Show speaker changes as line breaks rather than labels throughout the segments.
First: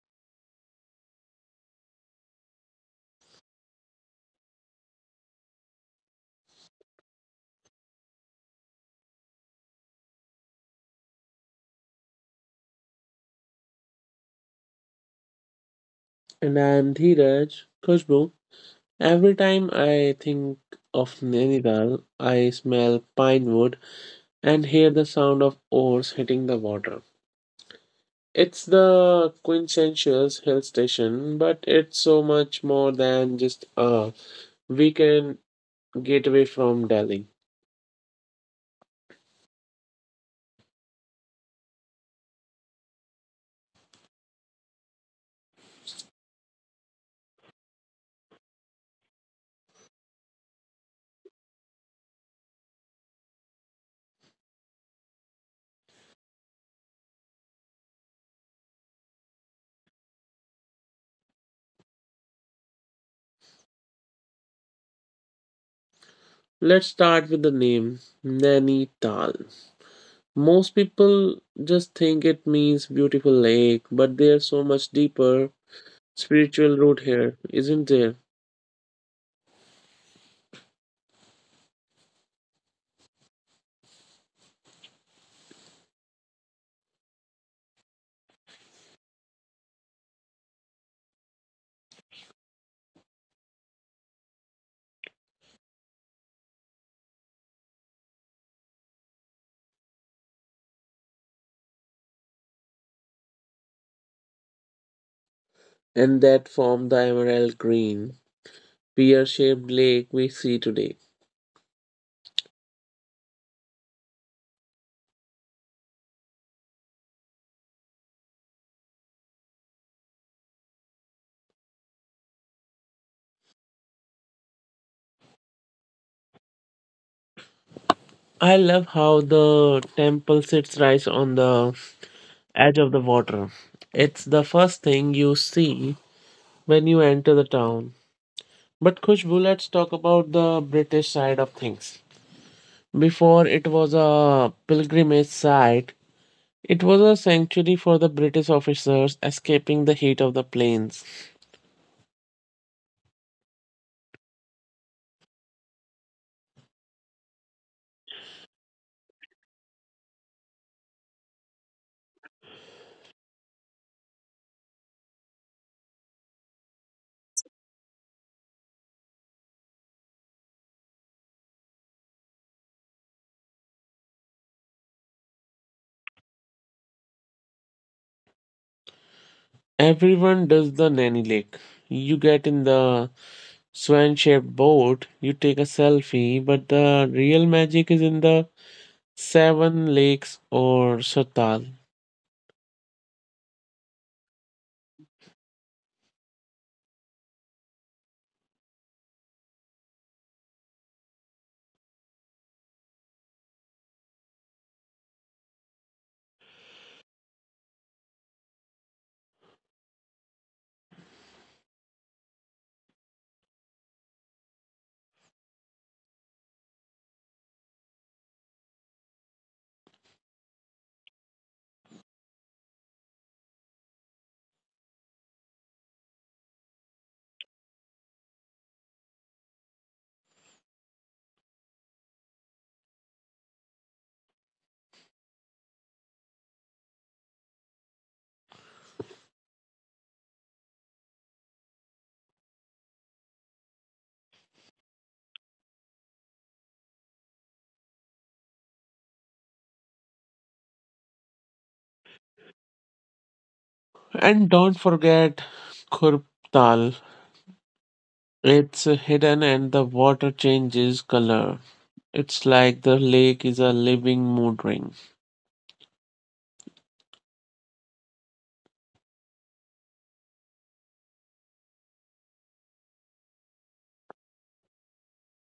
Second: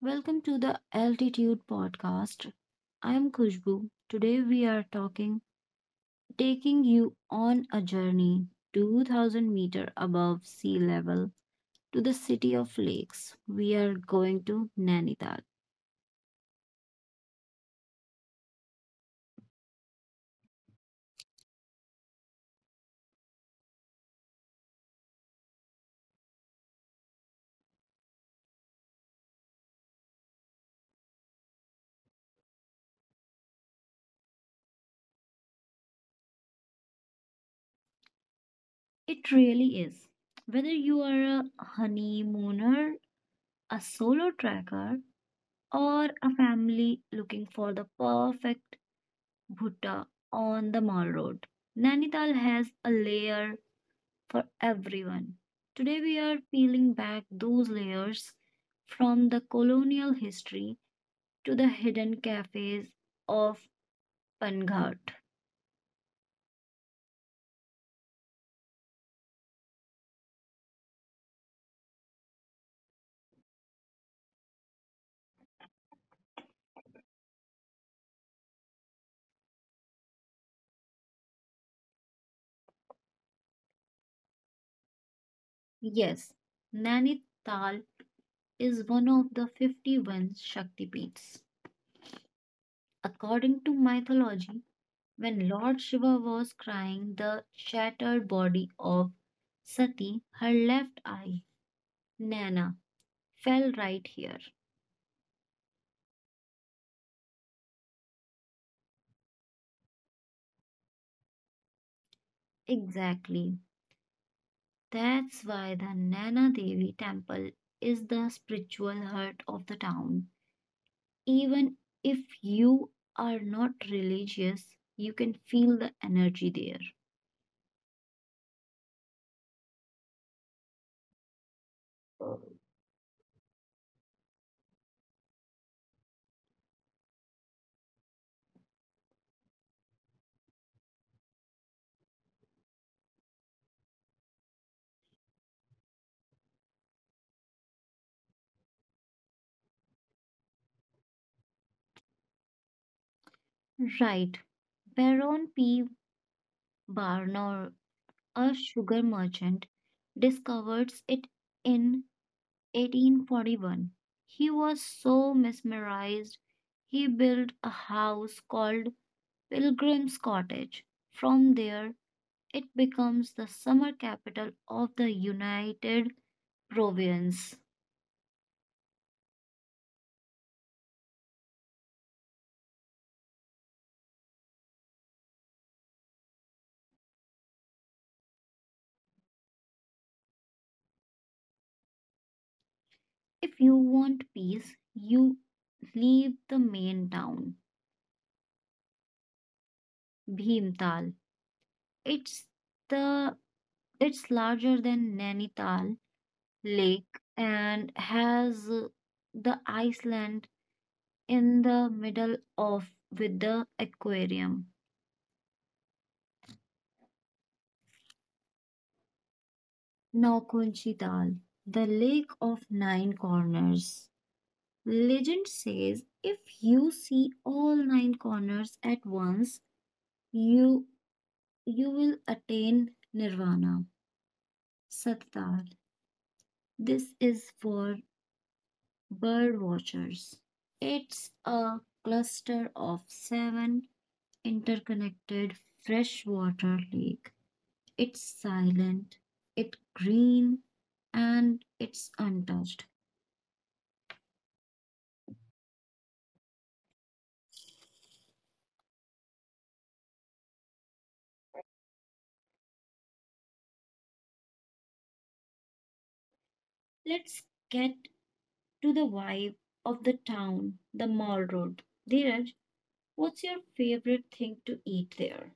Welcome to the Altitude Podcast. I am Khushbu. Today we are taking you on a journey 2,000 meter above sea level to the city of lakes. We are going to Nainidal.
And I'm Dheeraj Khushbu. Every time I think of Nainital, I smell pine wood and hear the sound of oars hitting the water. It's the quintessential hill station, but it's so much more than just a weekend getaway from Delhi.
It really is. Whether you are a honeymooner, a solo tracker, or a family looking for the perfect Bhutta on the Mall Road. Nainital has a layer for everyone. Today we are peeling back those layers from the colonial history to the hidden cafes of Panghat.
Let's start with the name Nainital. Most people just think it means beautiful lake, but there's so much deeper spiritual root here, isn't there?
Yes, Nainital is one of the 51 Shaktipeeths. According to mythology, when Lord Shiva was crying the shattered body of Sati, her left eye, Naina, fell right here.
And that form the emerald green, pear shaped lake we see today.
Exactly. That's why the Nana Devi temple is the spiritual heart of the town. Even if you are not religious, you can feel the energy there.
I love how the temple sits right on the edge of the water. It's the first thing you see when you enter the town. But Khushbu, let's talk about the British side of things. Before it was a pilgrimage site, it was a sanctuary for the British officers escaping the heat of the plains.
Right. Baron P. Barnor, a sugar merchant, discovered it in 1841. He was so mesmerized, he built a house called Pilgrim's Cottage. From there, it becomes the summer capital of the United Province.
Everyone does the Nanny Lake. You get in the swan shaped boat, you take a selfie, but the real magic is in the Seven Lakes or Satal.
If you want peace, you leave the main town, Bhimtal. It's the it's larger than Nainital Lake and has the Iceland in the middle of with the aquarium. Naukunchi Dal, the lake of nine corners. Legend says if you see all nine corners at once, you you will attain nirvana. Sattar. This is for bird watchers. It's a cluster of seven interconnected freshwater lake. It's silent, it's green, and it's untouched.
And don't forget Khurp Tal. It's hidden and the water changes color. It's like the lake is a living mood ring.
Let's get to the vibe of the town, the mall road. Dheeraj, what's your favorite thing to eat there?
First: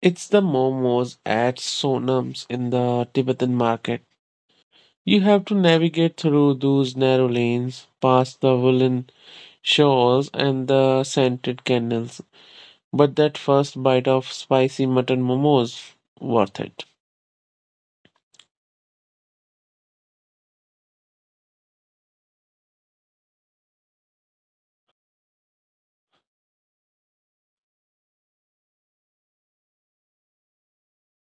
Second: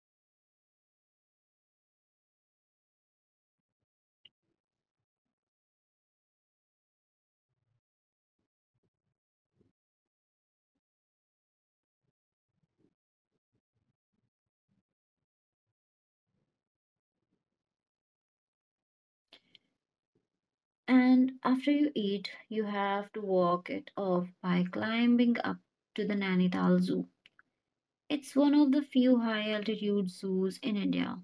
It's the momos at Sonam's in the Tibetan market. You have to navigate through those narrow lanes, past the woolen shawls and the scented candles. But that first bite of spicy mutton momos worth it.
And after you eat, you have to walk it off by climbing up to the Nainital Zoo. It's one of the few high altitude zoos in India.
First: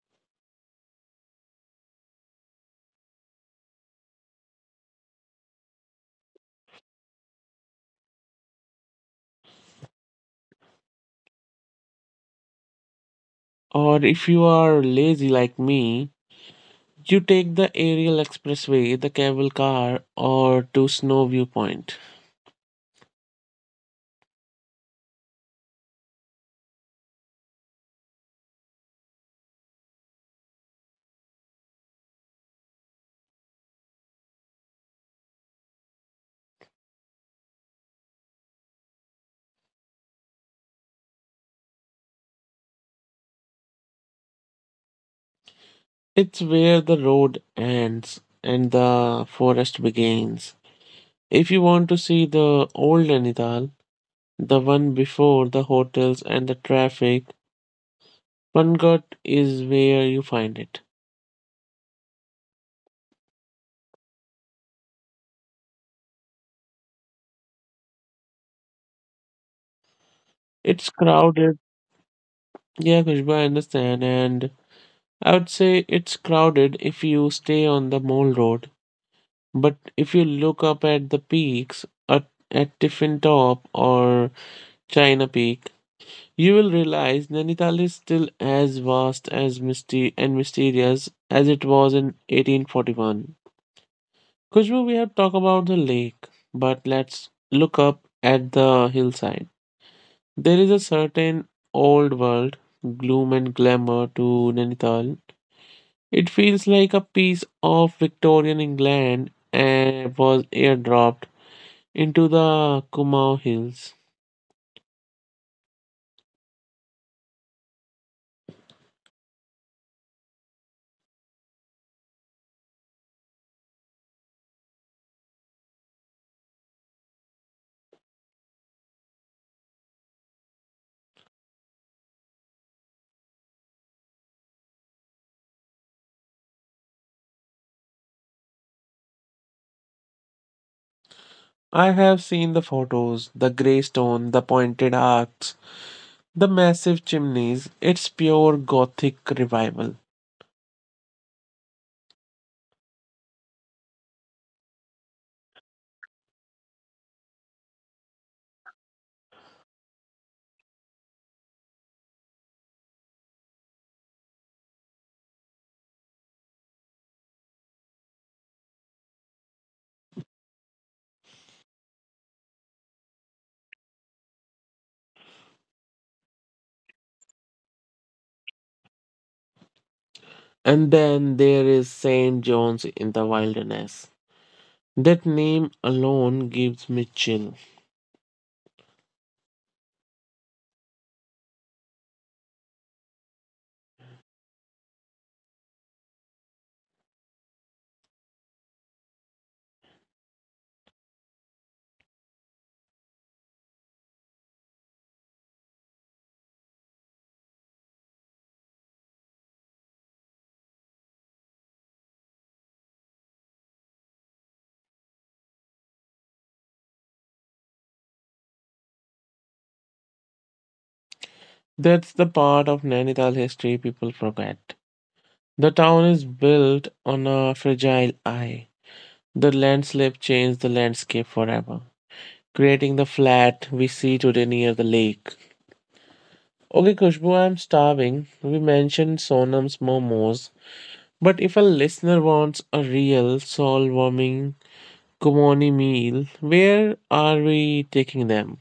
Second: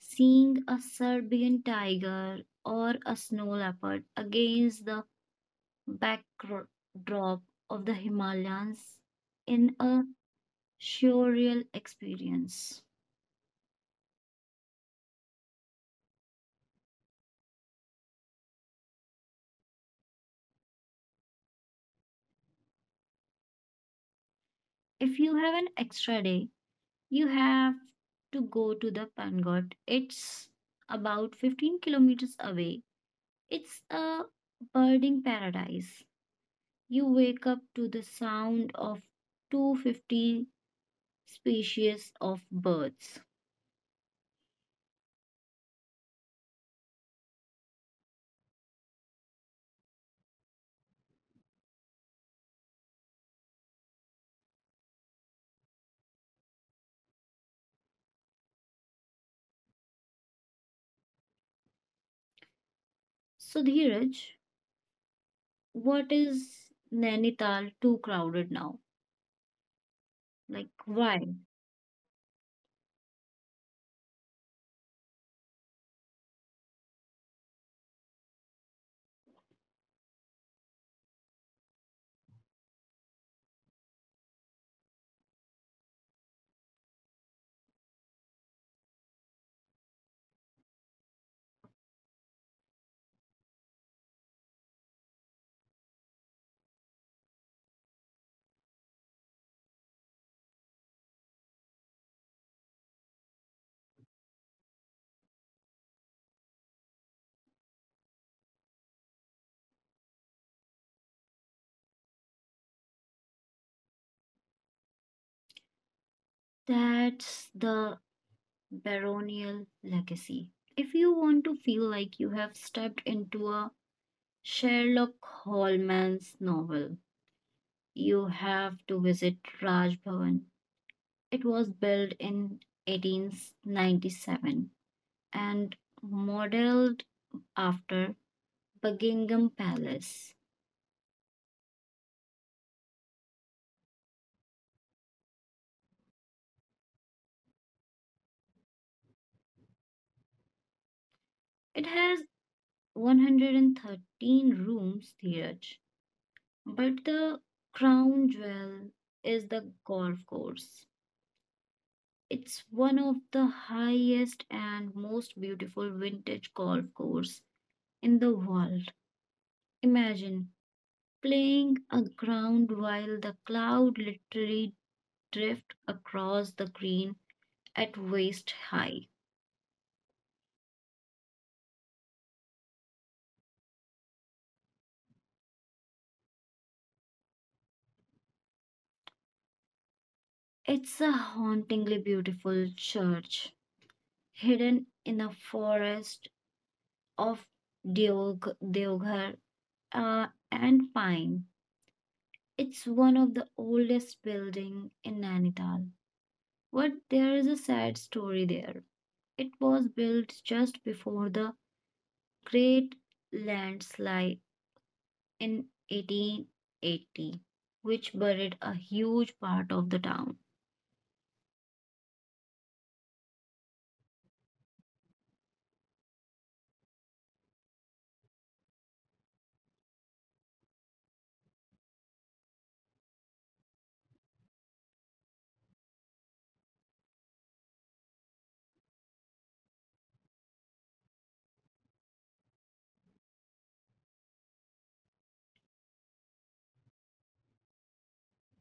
Seeing a Serbian tiger or a snow leopard against the backdrop of the Himalayas in a surreal experience.
Or if you are lazy like me, you take the aerial expressway, the cable car, or to Snow Viewpoint.
If you have an extra day, you have to go to the Pangot. It's about 15 kilometers away. It's a birding paradise. You wake up to the sound of 250 species of birds.
It's where the road ends and the forest begins. If you want to see the old Nainital, the one before the hotels and the traffic, Pangat is where you find it.
So, Dheeraj, what is Nainital too crowded now? Like,
It's
why?
crowded. Yeah, Khushbu, I understand. And I would say it's crowded if you stay on the Mole Road, but if you look up at the peaks at Tiffin Top or China Peak, you will realize Nainital is still as vast as misty and mysterious as it was in 1841. Khushbu, we have talked about the lake, but let's look up at the hillside. There is a certain old world gloom and glamour to Nainital. It feels like a piece of Victorian England and was airdropped into the Kumau Hills.
That's the baronial legacy. If you want to feel like you have stepped into a Sherlock Holmes' novel, you have to visit Raj Bhavan. It was built in 1897 and modeled after Buckingham Palace.
I have seen the photos, the grey stone, the pointed arcs, the massive chimneys. It's pure Gothic revival.
It has 113 rooms theatre, but the crown jewel is the golf course. It's one of the highest and most beautiful vintage golf course in the world. Imagine playing a ground while the cloud literally drift across the green at waist high.
And then there is St. John's in the wilderness. That name alone gives me chill.
It's a hauntingly beautiful church, hidden in a forest of deoghar and pine. It's one of the oldest buildings in Nainital, but there is a sad story there. It was built just before the Great landslide in 1880, which buried a huge part of the town.
That's the part of Nainital history people forget. The town is built on a fragile eye. The landslip changed the landscape forever, creating the flat we see today near the lake. Okay, Kushbu, I'm starving. We mentioned Sonam's momos, but if a listener wants a real soul-warming Kumoni meal, where are we taking them?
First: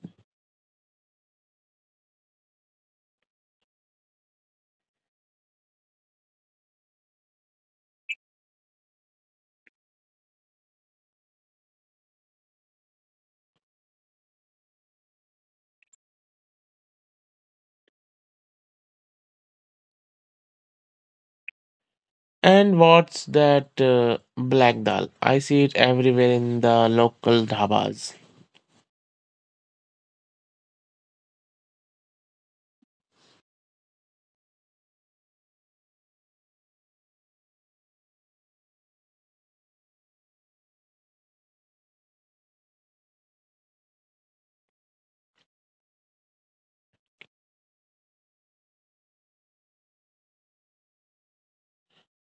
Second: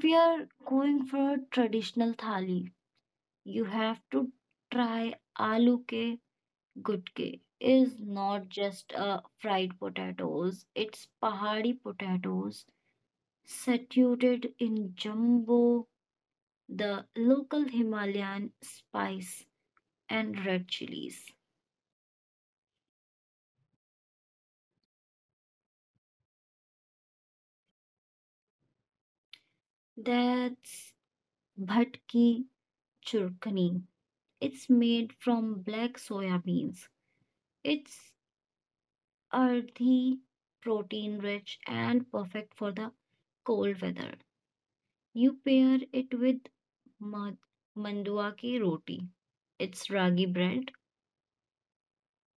We are going for a traditional thali. You have to try aloo ke gutke. Is not just fried potatoes. It's pahadi potatoes saturated in jumbo, the local Himalayan spice and red chilies.
And what's that black dal? I see it everywhere in the local dhabas.
That's bhat ki churkani. It's made from black soya beans. It's earthy, protein rich, and perfect for the cold weather. You pair it with ma- mandua ki roti. It's ragi bread.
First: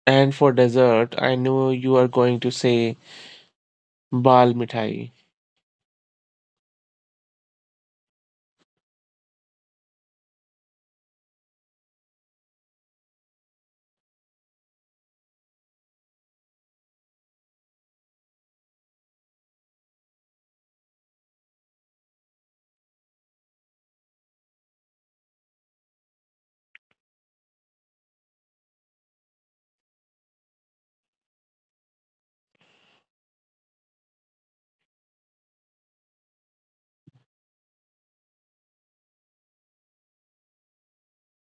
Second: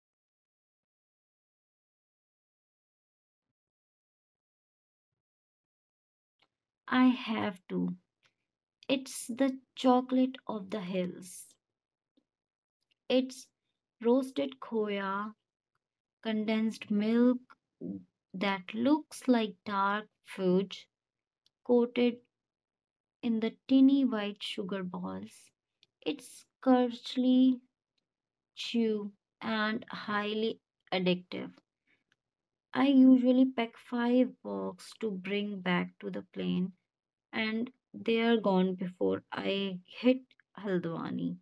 And for dessert, I know you are going to say bal mithai.
I have to. It's the chocolate of the hills. It's roasted khoya, condensed milk that looks like dark fudge coated in the tiny white sugar balls. It's curly, chew, and highly addictive. I usually pack five boxes to bring back to the plane, and they are gone before I hit Haldwani.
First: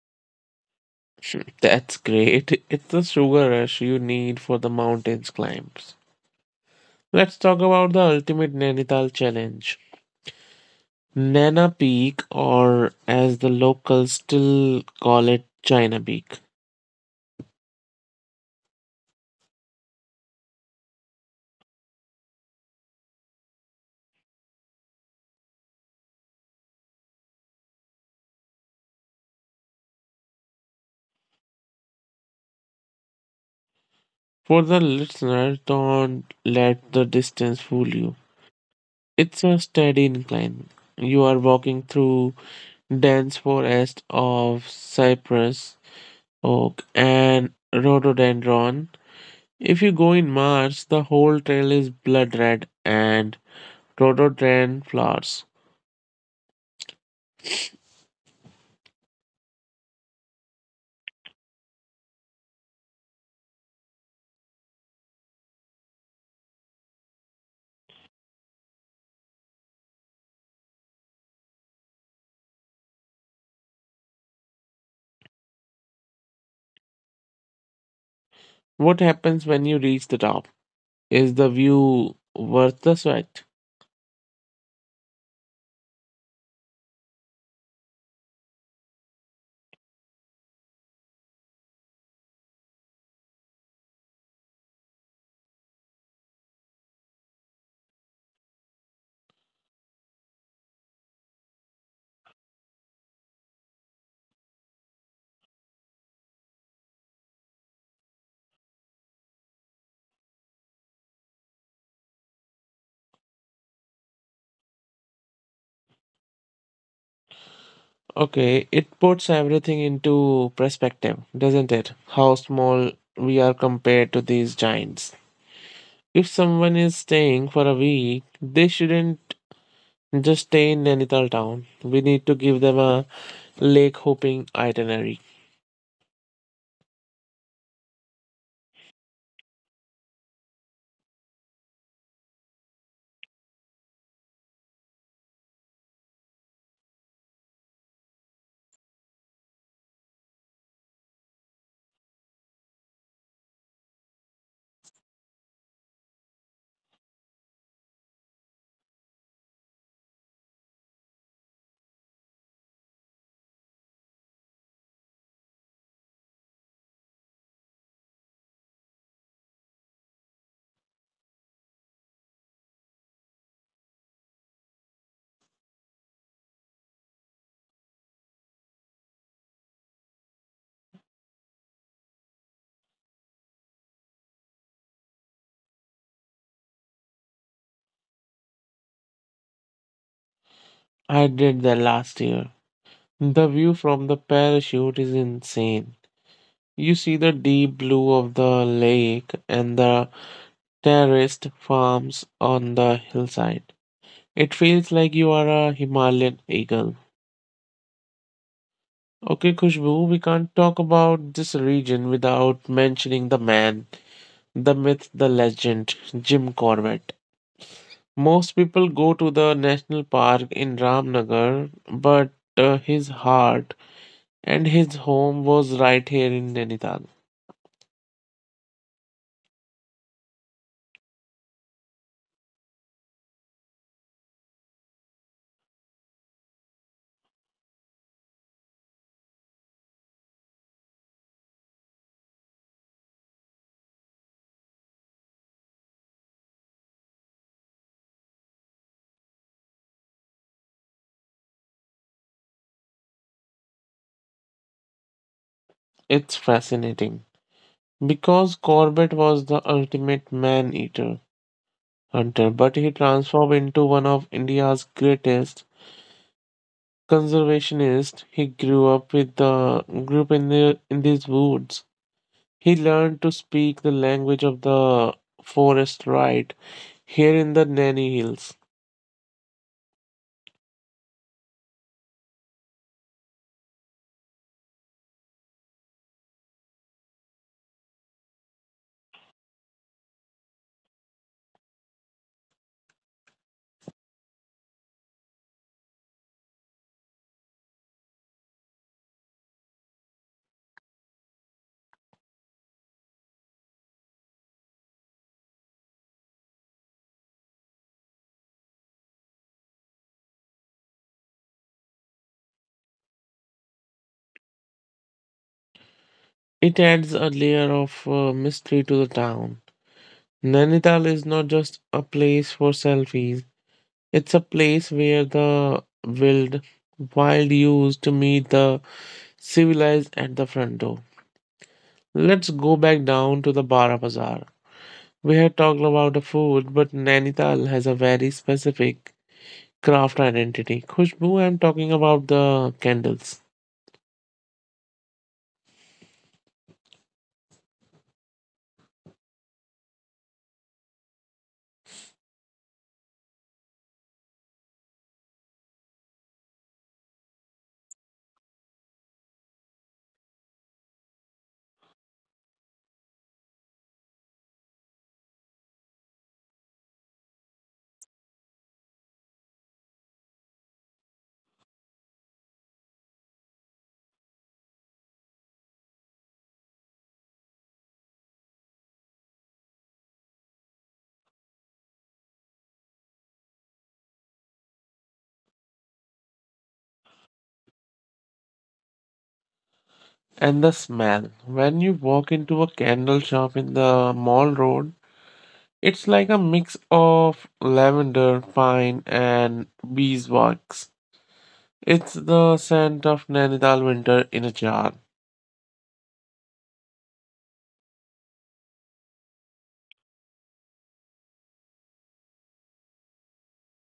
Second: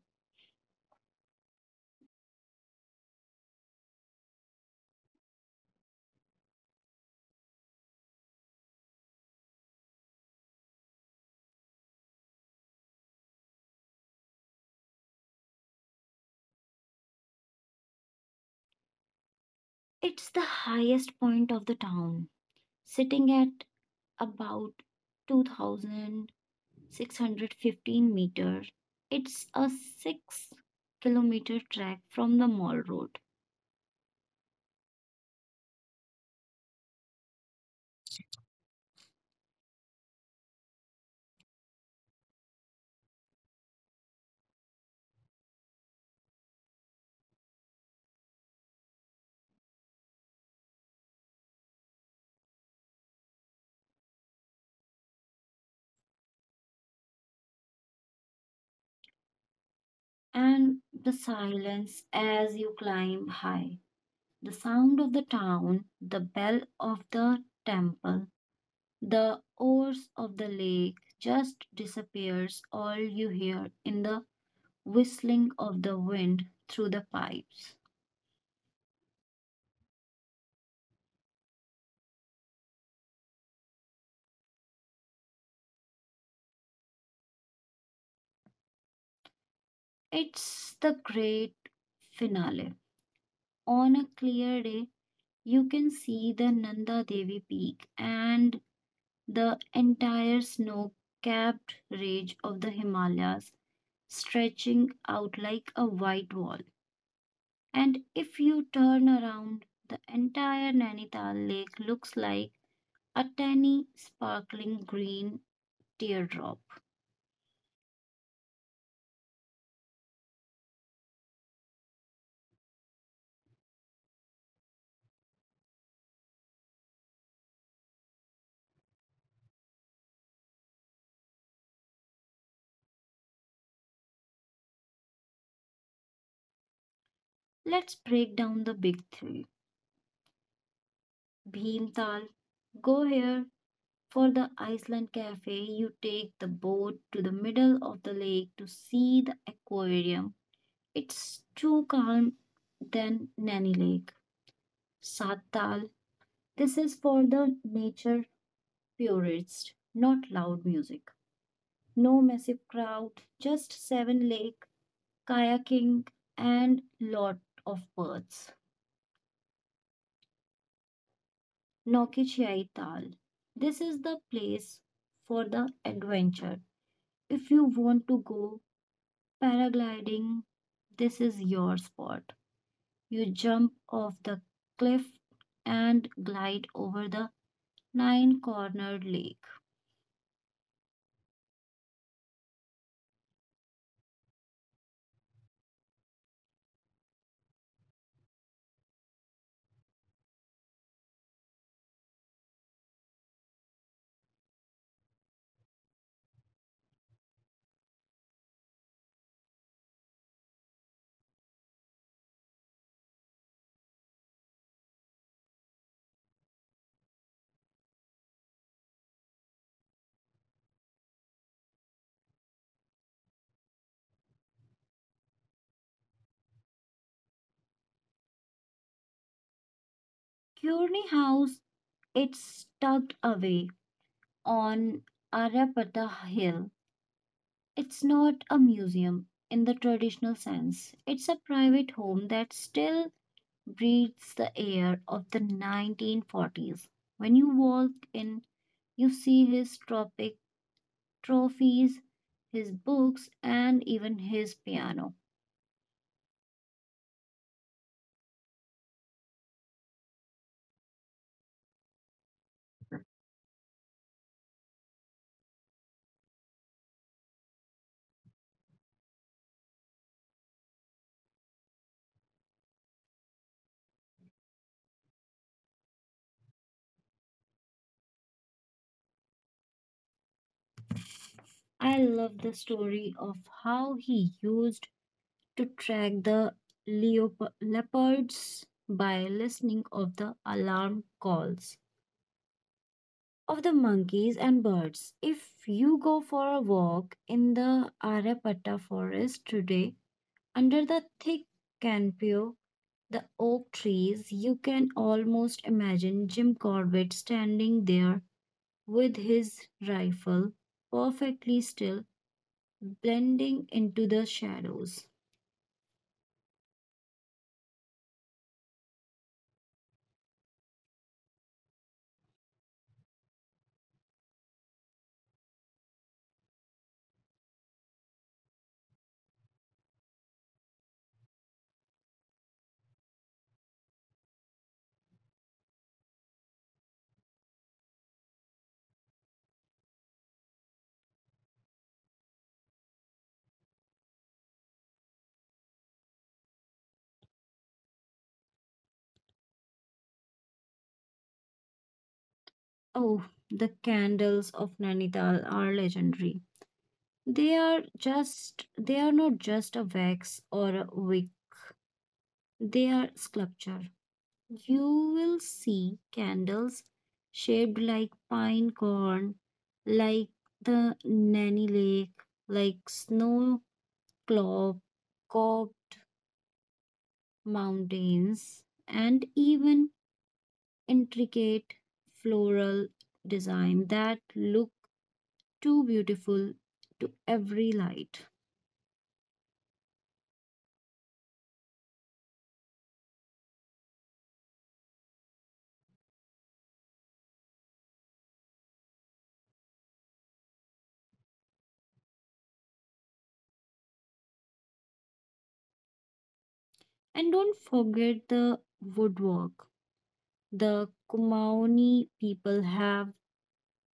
That's great. It's the sugar rush you need for the mountains climbs. Let's talk about the ultimate Nainital challenge. Nana Peak, or as the locals still call it, China Peak.
It's the highest point of the town, sitting at about 2615 meters. It's a 6-kilometer trek from the mall road,
For the listeners, don't let the distance fool you. It's a steady incline. You are walking through dense forest of cypress, oak, and rhododendron. If you go in March, the whole trail is blood red and rhododendron flowers.
and the silence as you climb high. The sound of the town, the bell of the temple, the oars of the lake just disappears. All you hear in the whistling of the wind through the pipes.
What happens when you reach the top? Is the view worth the sweat?
It's the great finale. On a clear day, you can see the Nanda Devi peak and the entire snow capped range of the Himalayas stretching out like a white wall. And if you turn around, the entire Nainital lake looks like a tiny, sparkling green teardrop.
Okay, it puts everything into perspective, doesn't it? How small we are compared to these giants. If someone is staying for a week, they shouldn't just stay in Nainital town. We need to give them a lake hopping itinerary.
Let's break down the big three. Bhimtal, go here for the Iceland Cafe. You take the boat to the middle of the lake to see the aquarium. It's too calm than Nanny Lake. Sattal, this is for the nature purists, not loud music. No massive crowd, just seven lake, kayaking, and lot of birds. Nokichai Tal. This is the place for the adventure. If you want to go paragliding, this is your spot. You jump off the cliff and glide over the nine cornered lake.
I did that last year. The view from the parachute is insane. You see the deep blue of the lake and the terraced farms on the hillside. It feels like you are a Himalayan eagle. Okay, Khushbu, we can't talk about this region without mentioning the man, the myth, the legend, Jim Corbett. Most people go to the national park in Ramnagar, but his heart and his home was right here in Nainital.
Kearney House, it's tucked away on Arapata Hill. It's not a museum in the traditional sense. It's a private home that still breathes the air of the 1940s. When you walk in, you see his tropic trophies, his books, and even his piano.
It's fascinating because Corbett was the ultimate man eater hunter, but he transformed into one of India's greatest conservationists. He grew up with the group in these woods. He learned to speak the language of the forest right here in the Nanny Hills.
I love the story of how he used to track the leopards by listening of the alarm calls of the monkeys and birds. If you go for a walk in the Aryapata forest today, under the thick canopy of the oak trees, you can almost imagine Jim Corbett standing there with his rifle perfectly still, blending into the shadows.
It adds a layer of mystery to the town. Nainital is not just a place for selfies. It's a place where the wild used to meet the civilized at the front door. Let's go back down to the Bara Bazaar. We had talked about the food, but Nainital has a very specific craft identity. Khushbu, I'm talking about the candles.
Oh, the candles of Nainital are legendary. They are not just a wax or a wick, they are sculpture. You will see candles shaped like pine cone, like the Nanny Lake, like snow cloud, cob mountains, and even intricate floral design that look too beautiful to every light.
And the smell, when you walk into a candle shop in the mall road, it's like a mix of lavender, pine, and beeswax. It's the scent of Nainital winter in a jar.
And don't forget the woodwork. The Kumaoni people have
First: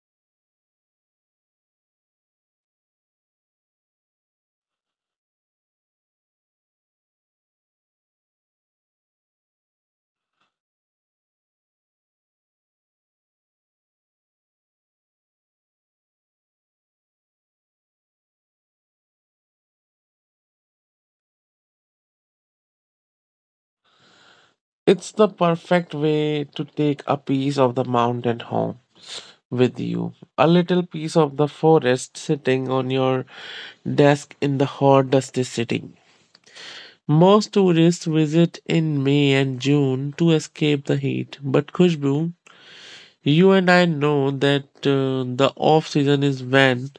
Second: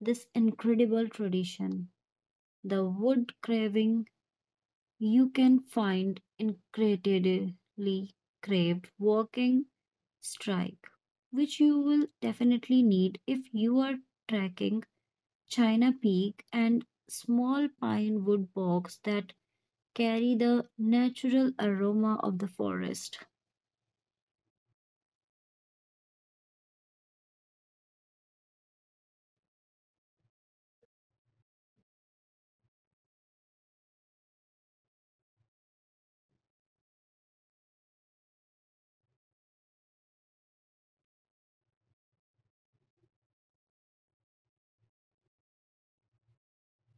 this incredible tradition. The wood carving you can find incredibly craved walking strike, which you will definitely need if you are trekking. China Peak and small pine wood box that carry the natural aroma of the forest.
It's the perfect way to take a piece of the mountain home with you. A little piece of the forest sitting on your desk in the hot, dusty city. Most tourists visit in May and June to escape the heat, but Khushbu, you and I know that the off season is when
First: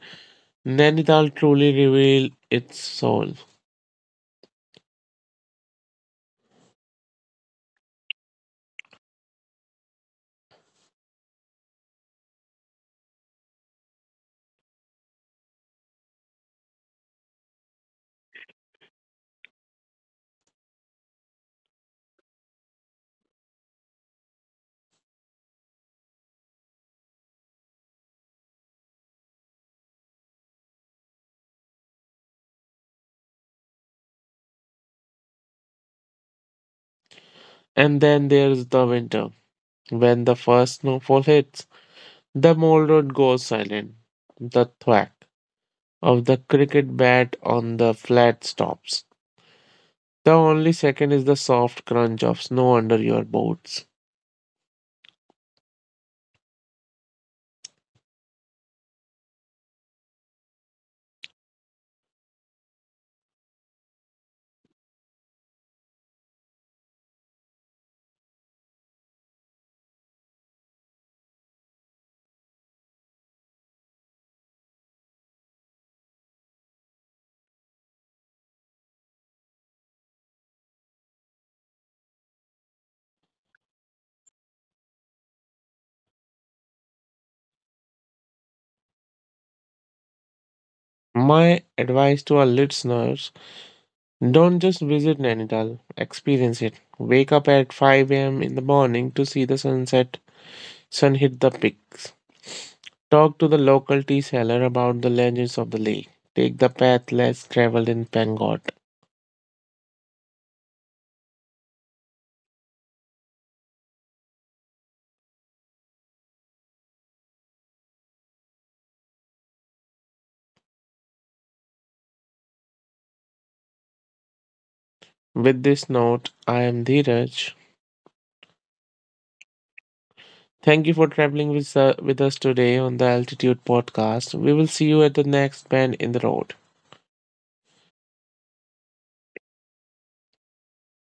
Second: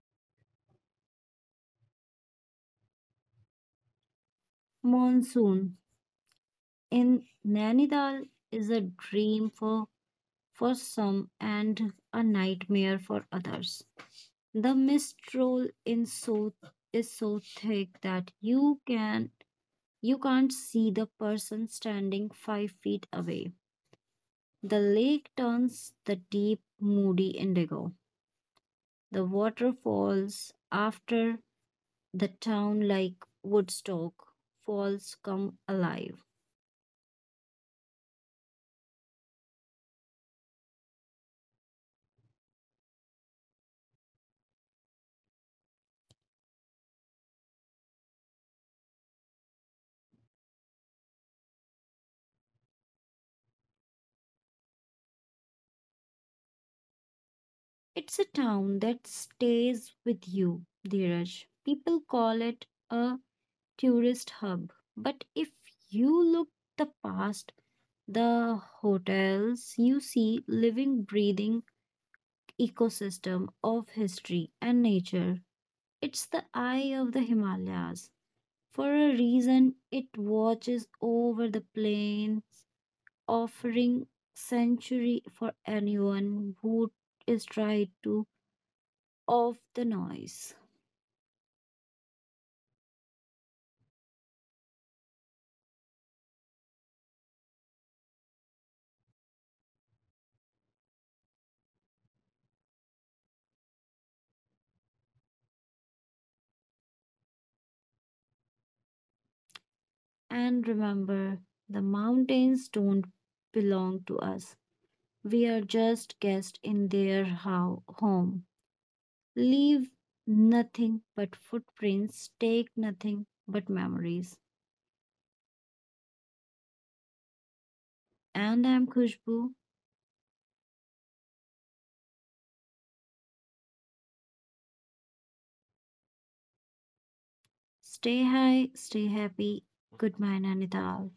Nainital truly reveals its soul.
Monsoon in Nainital is a dream for some and a nightmare for others. The mistral in so is so thick that you can't see the person standing 5 feet away. The lake turns the deep moody indigo. The water falls after the town like Woodstock falls come alive.
And then there is the winter. When the first snowfall hits, the mole road goes silent. The thwack of the cricket bat on the flat stops. The only second is the soft crunch of snow under your boots.
It's a town that stays with you, Dheeraj. People call it a tourist hub. But if you look the past, the hotels, you see living, breathing ecosystem of history and nature. It's the eye of the Himalayas. For a reason, it watches over the plains, offering sanctuary for anyone who is tried to off the noise.
My advice to our listeners, don't just visit Nainital, experience it. Wake up at 5 a.m. in the morning to see the sunset, sun hit the peaks. Talk to the local tea seller about the legends of the lake. Take the path less traveled in Pengot.
And remember, the mountains don't belong to us. We are just guests in their home. Leave nothing but footprints, take nothing but memories.
With this note, I am Dheeraj.
And I'm Khushbu.
Thank you for traveling with us today on the Altitude Podcast. We will see you at the next bend in the road.
Stay high, stay happy. Goodbye, Nainital.